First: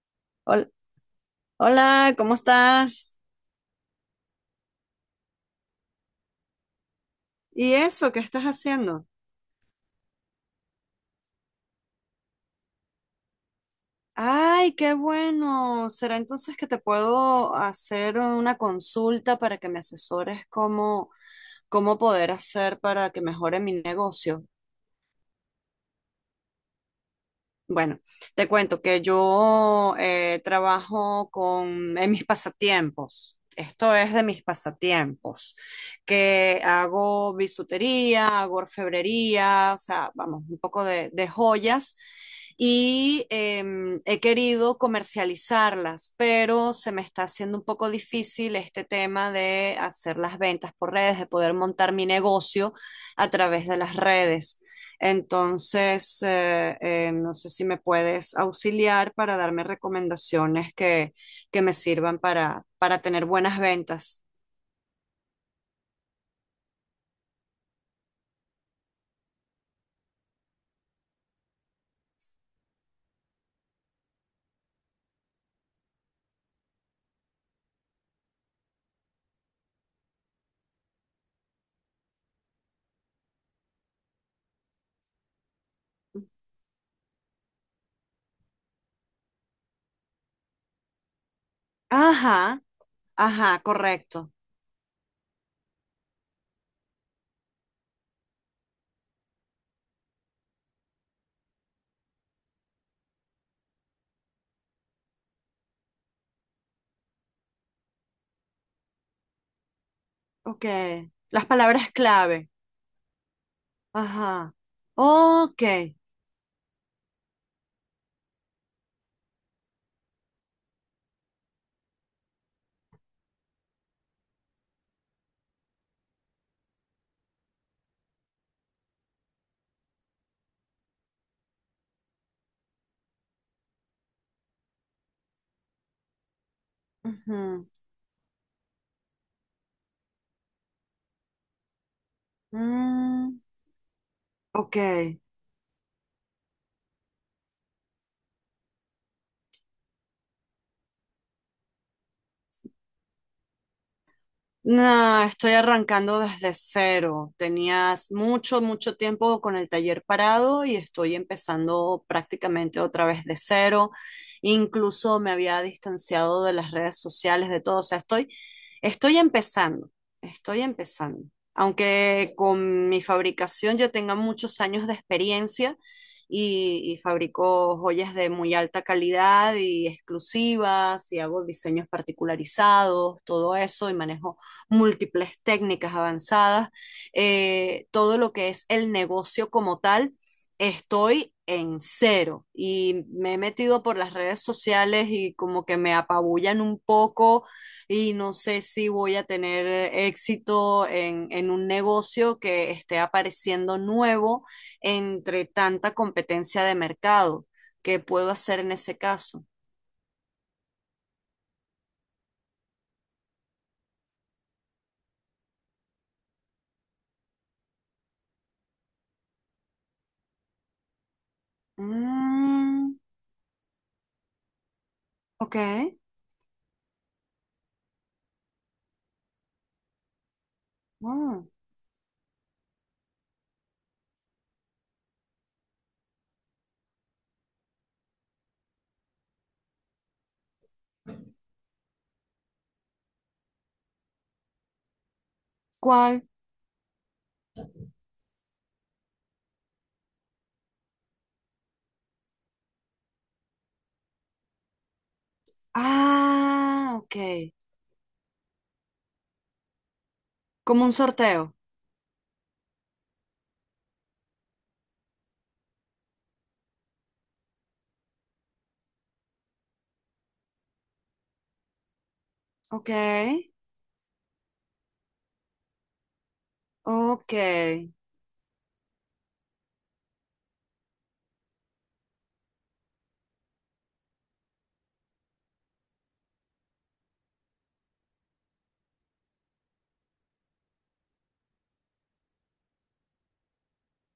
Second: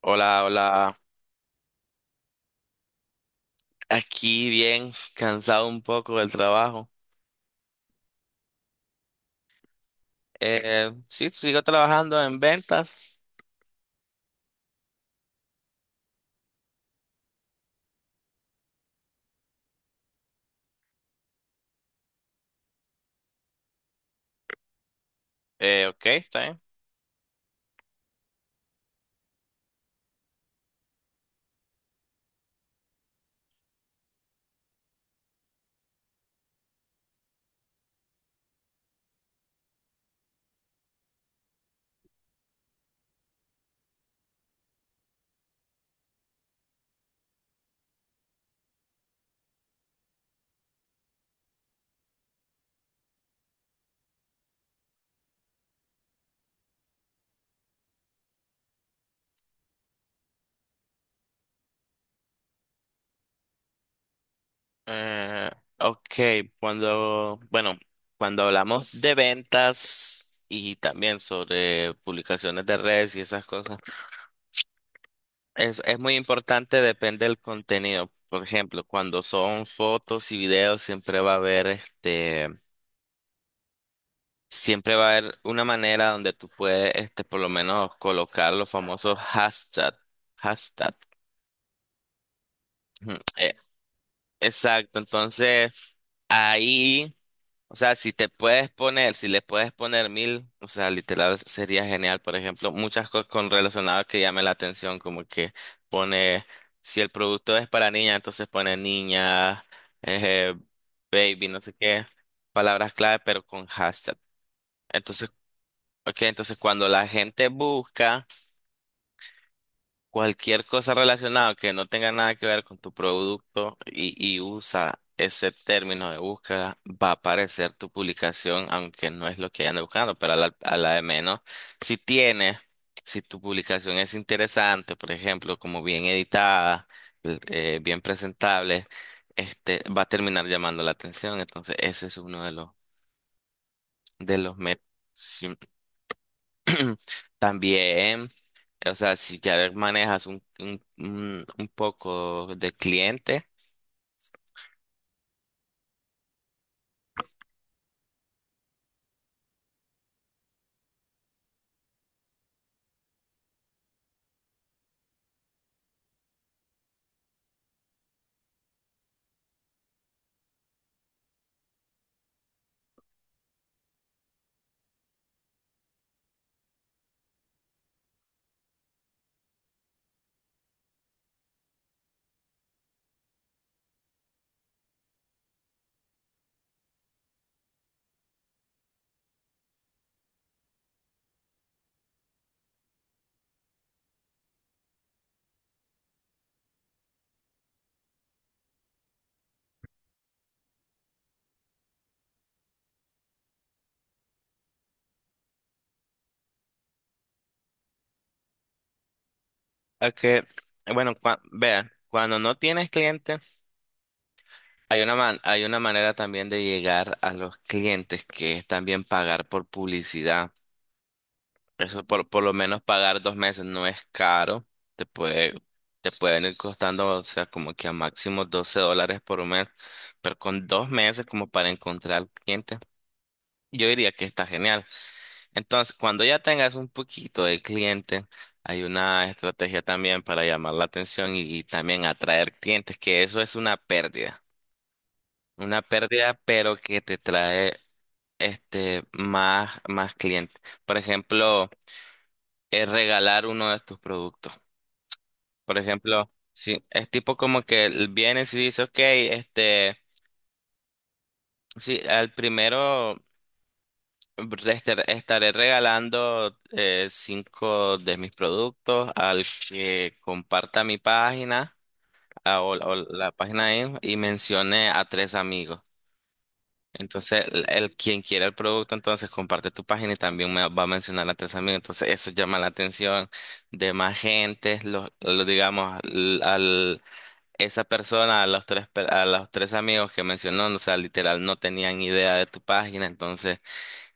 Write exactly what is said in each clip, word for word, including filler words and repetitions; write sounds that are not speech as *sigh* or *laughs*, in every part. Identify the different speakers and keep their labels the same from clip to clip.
Speaker 1: Hola,
Speaker 2: Hol-
Speaker 1: hola.
Speaker 2: Hola, ¿cómo estás?
Speaker 1: Aquí bien, cansado un poco del trabajo.
Speaker 2: ¿Y eso? ¿Qué estás haciendo?
Speaker 1: Eh, sí, sigo trabajando en ventas.
Speaker 2: Ay, qué bueno. ¿Será entonces que te puedo hacer una consulta para que me asesores cómo, cómo poder hacer para que mejore mi negocio?
Speaker 1: Eh, ok, está bien.
Speaker 2: Bueno, te cuento que yo eh, trabajo con en mis pasatiempos. Esto es de mis pasatiempos, que hago bisutería, hago orfebrería, o sea, vamos, un poco de, de joyas y em, he querido comercializarlas, pero se me está haciendo un poco difícil este tema de hacer las ventas por redes, de poder montar mi negocio a través de las redes. Entonces, eh, eh, no sé si me puedes auxiliar para darme recomendaciones que, que me sirvan para, para tener buenas ventas.
Speaker 1: Eh, ok, cuando, bueno, cuando hablamos de ventas y también sobre publicaciones de redes y esas cosas, es, es muy importante, depende del contenido. Por ejemplo, cuando son fotos y videos, siempre va a haber este. Siempre va a haber una manera donde tú puedes, este, por lo menos colocar los famosos hashtag, hashtag.
Speaker 2: Ajá,
Speaker 1: Ujú, eh,
Speaker 2: ajá, correcto.
Speaker 1: exacto, entonces ahí, o sea, si te puedes poner, si le puedes poner mil, o sea, literal sería genial. Por ejemplo, muchas cosas con relacionadas que llamen la atención, como que pone, si el producto es para niña, entonces pone niña, eh,
Speaker 2: Ok. Las
Speaker 1: baby, no sé
Speaker 2: palabras
Speaker 1: qué,
Speaker 2: clave.
Speaker 1: palabras clave, pero con hashtag.
Speaker 2: Ajá.
Speaker 1: Entonces
Speaker 2: Ok.
Speaker 1: ok, entonces cuando la gente busca cualquier cosa relacionada que no tenga nada que ver con tu producto y, y usa ese término de búsqueda, va a aparecer tu publicación, aunque no es lo que anda buscando, pero a la, a la de menos. Si tienes, si tu publicación es interesante, por ejemplo, como bien editada,
Speaker 2: Ujú.
Speaker 1: eh, bien presentable, este, va a terminar llamando la atención. Entonces, ese es uno de los,
Speaker 2: Mm,
Speaker 1: de los
Speaker 2: ok.
Speaker 1: métodos. *clears throat* También, o sea, si ya manejas un, un, un- un poco de cliente,
Speaker 2: No, estoy arrancando desde cero. Tenías mucho, mucho tiempo con el taller parado y estoy empezando prácticamente otra vez de cero. Incluso me había distanciado de las redes sociales, de todo. O sea, estoy, estoy empezando, estoy empezando. Aunque con mi fabricación yo tenga muchos años de experiencia y, y fabrico joyas de muy alta calidad y exclusivas y hago diseños particularizados, todo eso y manejo múltiples técnicas avanzadas, eh, todo lo que es el negocio como tal, estoy en cero y me he metido por las redes sociales y como que me apabullan un poco y no sé si voy a tener éxito en, en un negocio que esté apareciendo nuevo entre tanta competencia de mercado. ¿Qué puedo hacer en ese caso?
Speaker 1: a que, bueno, cua- vea, cuando no tienes cliente, hay una, man- hay una manera también de llegar a los clientes, que es también pagar por publicidad. Eso por, por lo menos
Speaker 2: Mm,
Speaker 1: pagar dos meses no es caro, te puede,
Speaker 2: ok.
Speaker 1: te pueden ir costando, o sea, como que a máximo doce dólares por mes, pero con dos meses como
Speaker 2: Mm.
Speaker 1: para encontrar clientes. Yo diría que está genial. Entonces, cuando ya tengas un poquito de cliente, hay una estrategia también para llamar la atención y, y también atraer clientes, que eso es una pérdida. Una
Speaker 2: ¿Cuál?
Speaker 1: pérdida, pero que te trae este más, más clientes. Por ejemplo, es regalar uno de tus productos. Por ejemplo, sí,
Speaker 2: Ah,
Speaker 1: es
Speaker 2: ok.
Speaker 1: tipo como que l- vienes y dices, ok, este,
Speaker 2: Como un sorteo.
Speaker 1: sí, al primero. Te estar- Estaré regalando eh, cinco de mis productos al que comparta mi página ah, o,
Speaker 2: Ok,
Speaker 1: o la página en- y mencione a tres amigos.
Speaker 2: ok.
Speaker 1: Entonces, el, el- quien quiera el producto, entonces comparte tu página y también me va a mencionar a tres amigos. Entonces, eso llama la atención de más gente, los, los, digamos, al, al- esa persona, a los tres, per- a los tres amigos que mencionó, o sea, literal, no tenían idea de tu página, entonces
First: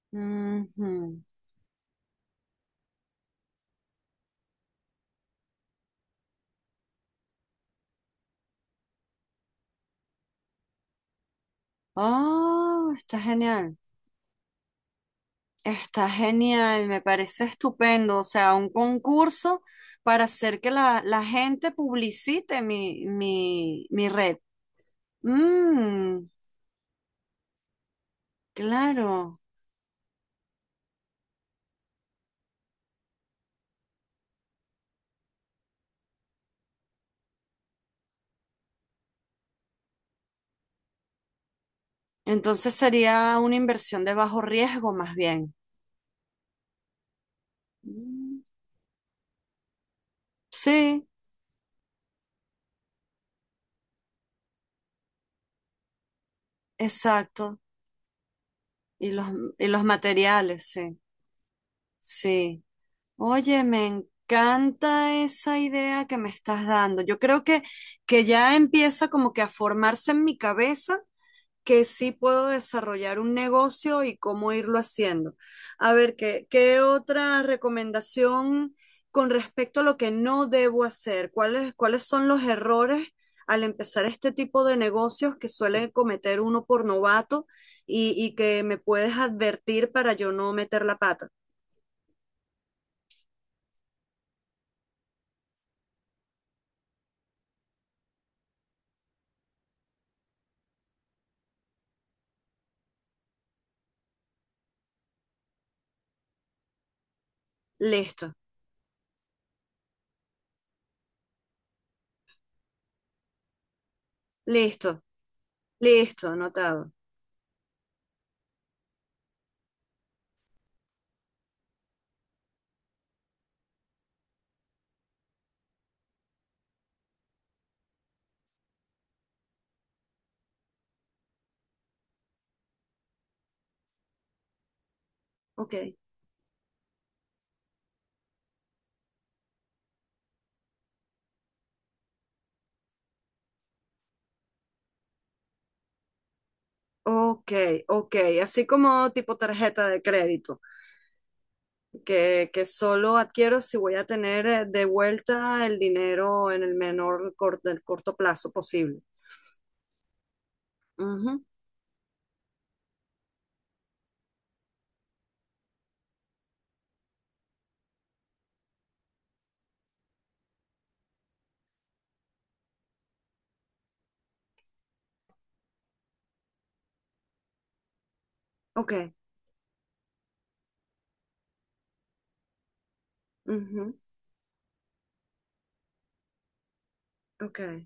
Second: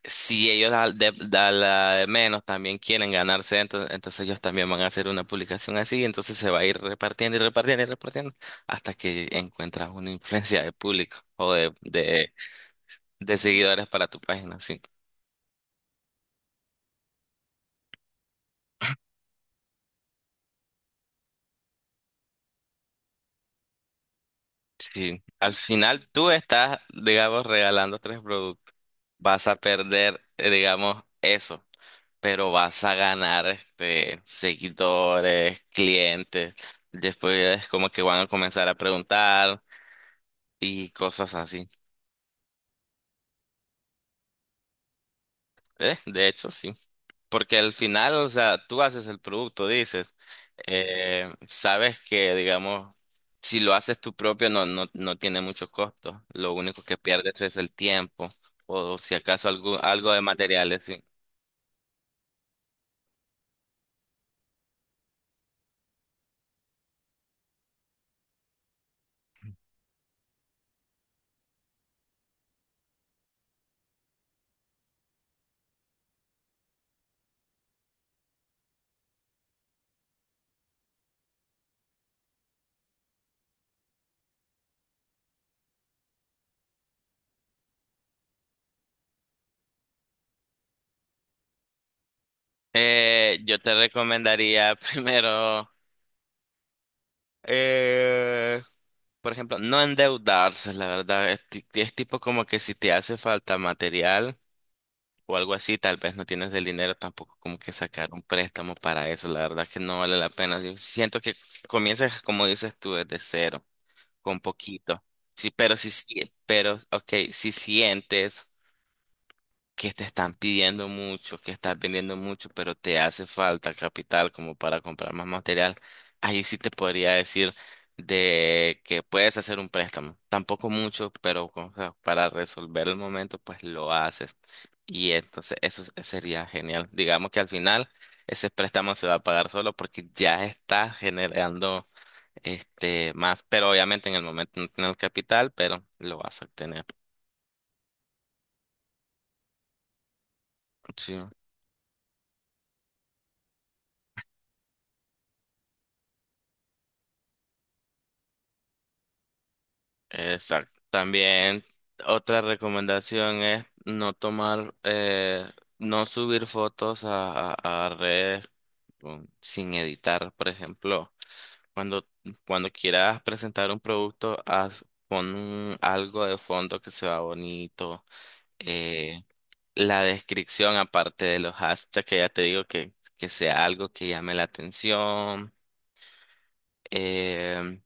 Speaker 1: si ellos al de,
Speaker 2: Ujú.
Speaker 1: da la de menos también quieren ganarse, entonces, entonces ellos también van a hacer una publicación así, entonces se va a ir repartiendo y repartiendo y repartiendo hasta que encuentras una influencia de público o de, de,
Speaker 2: Oh, está
Speaker 1: de
Speaker 2: genial.
Speaker 1: seguidores para tu página. Sí,
Speaker 2: Está genial, me parece estupendo. O sea, un concurso para hacer que la, la gente publicite mi, mi, mi red.
Speaker 1: sí. Al final
Speaker 2: Mm,
Speaker 1: tú estás, digamos, regalando tres productos.
Speaker 2: claro.
Speaker 1: Vas a perder, eh, digamos, eso, pero vas a ganar este, seguidores, clientes. Después es como que van a comenzar a preguntar y cosas así.
Speaker 2: Entonces sería una inversión de bajo riesgo más bien.
Speaker 1: Eh, de hecho, sí. Porque al final, o
Speaker 2: Mm,
Speaker 1: sea, tú haces el producto, dices,
Speaker 2: sí,
Speaker 1: eh, sabes que, digamos, si lo haces tú propio, no, no, no tiene mucho costo. Lo único que pierdes es
Speaker 2: exacto.
Speaker 1: el tiempo o
Speaker 2: Y
Speaker 1: si
Speaker 2: los,
Speaker 1: acaso
Speaker 2: y
Speaker 1: algo,
Speaker 2: los
Speaker 1: algo de
Speaker 2: materiales,
Speaker 1: materiales,
Speaker 2: sí.
Speaker 1: sí.
Speaker 2: Sí. Oye, me encanta esa idea que me estás dando. Yo creo que, que ya empieza como que a formarse en mi cabeza que sí puedo desarrollar un negocio y cómo irlo haciendo. A ver, ¿qué, ¿qué otra recomendación con respecto a lo que no debo hacer? ¿Cuáles, ¿cuáles son los errores al empezar este tipo de negocios que suele cometer uno por novato y, y que me puedes advertir para yo no meter la pata?
Speaker 1: Eh, yo te recomendaría *laughs* primero, eh, por ejemplo, no endeudarse, la verdad. Es, ti- es tipo como que si te hace falta material o algo así, tal vez no tienes el dinero tampoco como que sacar un
Speaker 2: Listo,
Speaker 1: préstamo para eso, la verdad que no vale la pena. Yo siento que comienzas, como dices tú, desde cero, con
Speaker 2: listo.
Speaker 1: poquito. Sí, pero si,
Speaker 2: Listo,
Speaker 1: sí- pero,
Speaker 2: anotado.
Speaker 1: ok, si sientes que te están pidiendo mucho, que estás vendiendo mucho, pero te hace falta capital como para comprar más material, ahí sí te podría decir de que puedes hacer un préstamo. Tampoco mucho, pero o sea, para resolver el momento, pues lo haces. Y entonces
Speaker 2: Ok,
Speaker 1: eso s- eh, sería genial. Digamos que al final ese préstamo se va a pagar solo porque ya está generando este más, pero obviamente en el momento no tiene el capital, pero lo vas a obtener.
Speaker 2: ok, ok. Así como tipo tarjeta de crédito,
Speaker 1: Sí,
Speaker 2: que, que solo adquiero si voy a tener eh, de vuelta el dinero en el menor cor- del corto plazo posible.
Speaker 1: exacto.
Speaker 2: Ujú,
Speaker 1: También otra recomendación es no tomar, eh, no subir fotos a, a- a redes con- sin editar, por ejemplo. Cuando, Cuando quieras presentar un producto, haz, pon un- algo de fondo que se vea bonito.
Speaker 2: ok,
Speaker 1: eh, la descripción, aparte de los hashtags, que ya te digo que, que sea algo
Speaker 2: ujú,
Speaker 1: que llame la atención.
Speaker 2: ok,
Speaker 1: em,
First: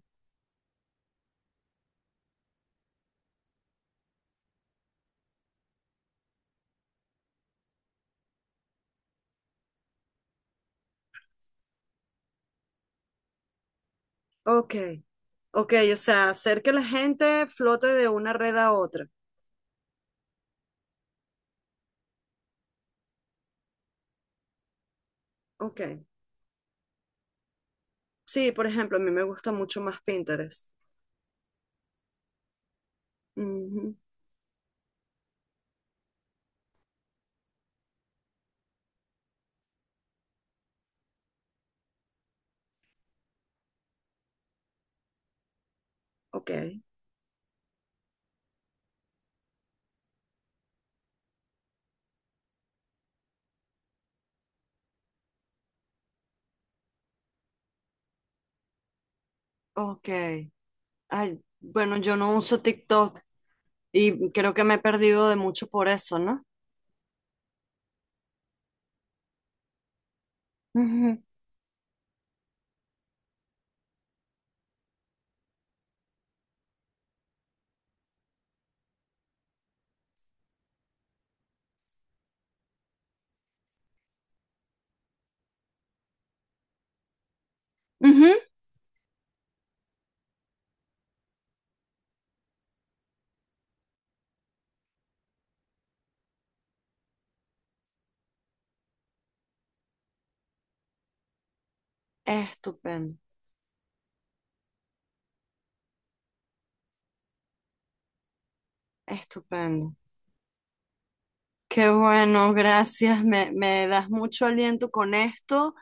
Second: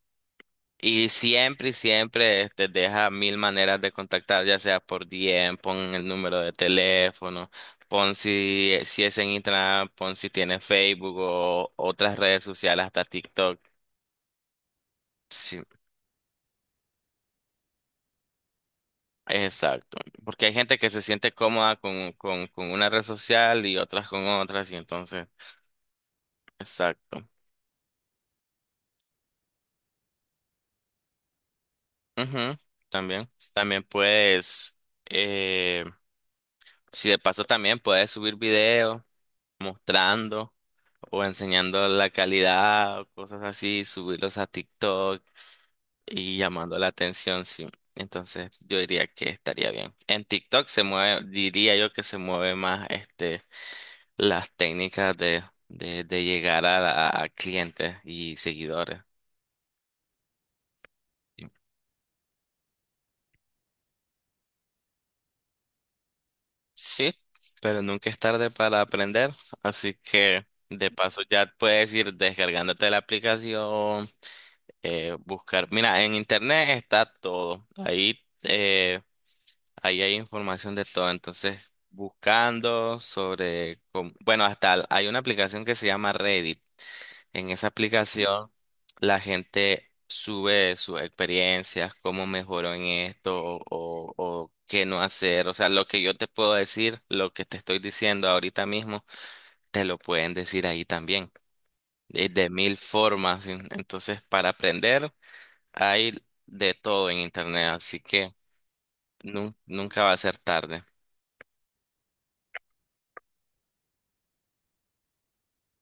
Speaker 1: y siempre, y siempre te deja mil maneras de contactar, ya sea por D M, pon el número de teléfono, pon si, eh, si es en Instagram, pon si tiene Facebook o otras redes sociales, hasta TikTok.
Speaker 2: ok,
Speaker 1: Sí,
Speaker 2: ok. O sea, hacer que la gente flote de una red a otra.
Speaker 1: exacto, porque hay gente que se siente cómoda con, con, con una red social y otras con otras, y entonces,
Speaker 2: Ok.
Speaker 1: exacto.
Speaker 2: Sí, por ejemplo, a mí me gusta mucho más Pinterest.
Speaker 1: Ujú, también, también
Speaker 2: Ujú,
Speaker 1: puedes, eh, si de paso también puedes subir videos mostrando o enseñando la calidad o cosas así, subirlos a TikTok y
Speaker 2: ok,
Speaker 1: llamando la atención, sí. Entonces, yo diría que estaría bien. En TikTok se mueve, diría yo que se mueve más este las técnicas de, de, de llegar a, la- a clientes y seguidores.
Speaker 2: ok. Ay, bueno, yo no uso TikTok. Y creo que me he perdido de mucho por eso, no.
Speaker 1: Sí, pero nunca es tarde para aprender, así que de paso
Speaker 2: Ujú,
Speaker 1: ya puedes ir descargándote la aplicación, eh, buscar. Mira, en internet está todo, ahí, eh, ahí hay información de todo, entonces buscando sobre cómo- bueno, hasta hay una aplicación que se llama Reddit. En esa
Speaker 2: ujú.
Speaker 1: aplicación la gente sube sus experiencias, cómo mejoró en esto o, o- o qué no hacer. O sea, lo que yo te puedo decir, lo que te estoy diciendo ahorita mismo, te lo pueden decir ahí también, de, de mil
Speaker 2: Estupendo,
Speaker 1: formas. en- Entonces, para aprender hay de todo en internet, así que nun-
Speaker 2: estupendo.
Speaker 1: nunca va a ser tarde.
Speaker 2: Qué bueno, gracias. Me, me das mucho aliento con esto.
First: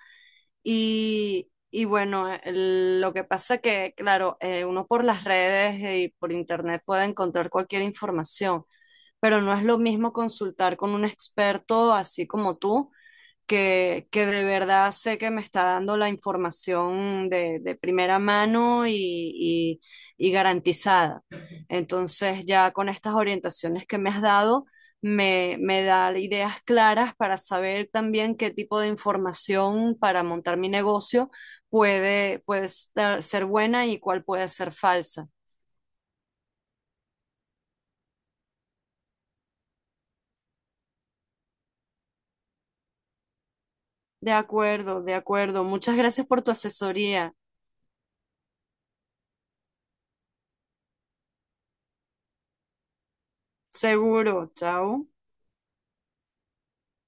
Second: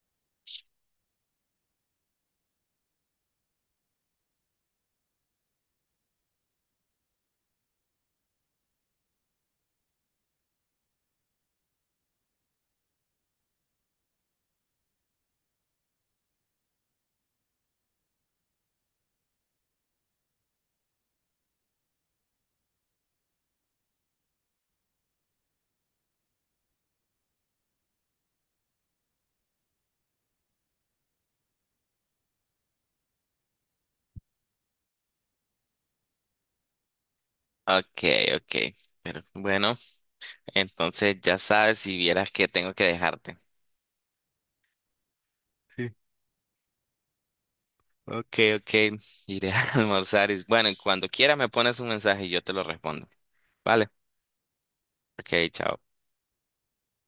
Speaker 2: Y, y bueno, el- lo que pasa que, claro, eh, uno por las redes y por internet puede encontrar cualquier información, pero no es lo mismo consultar con un experto así como tú que, que de verdad sé que me está dando la información de, de primera mano y, y- y garantizada. Entonces, ya con estas orientaciones que me has dado, me, me da ideas claras para saber también qué tipo de información para montar mi negocio puede, puede estar- ser buena y cuál puede ser falsa.
Speaker 1: Ok, ok. Pero bueno, entonces ya sabes, si vieras que tengo que dejarte.
Speaker 2: De acuerdo, de acuerdo. Muchas gracias por tu asesoría.
Speaker 1: Ok, ok, iré a *laughs* almorzar. Y, bueno, y cuando quiera me pones un mensaje y yo te lo respondo. Vale,
Speaker 2: Seguro. Chao.
Speaker 1: ok, chao.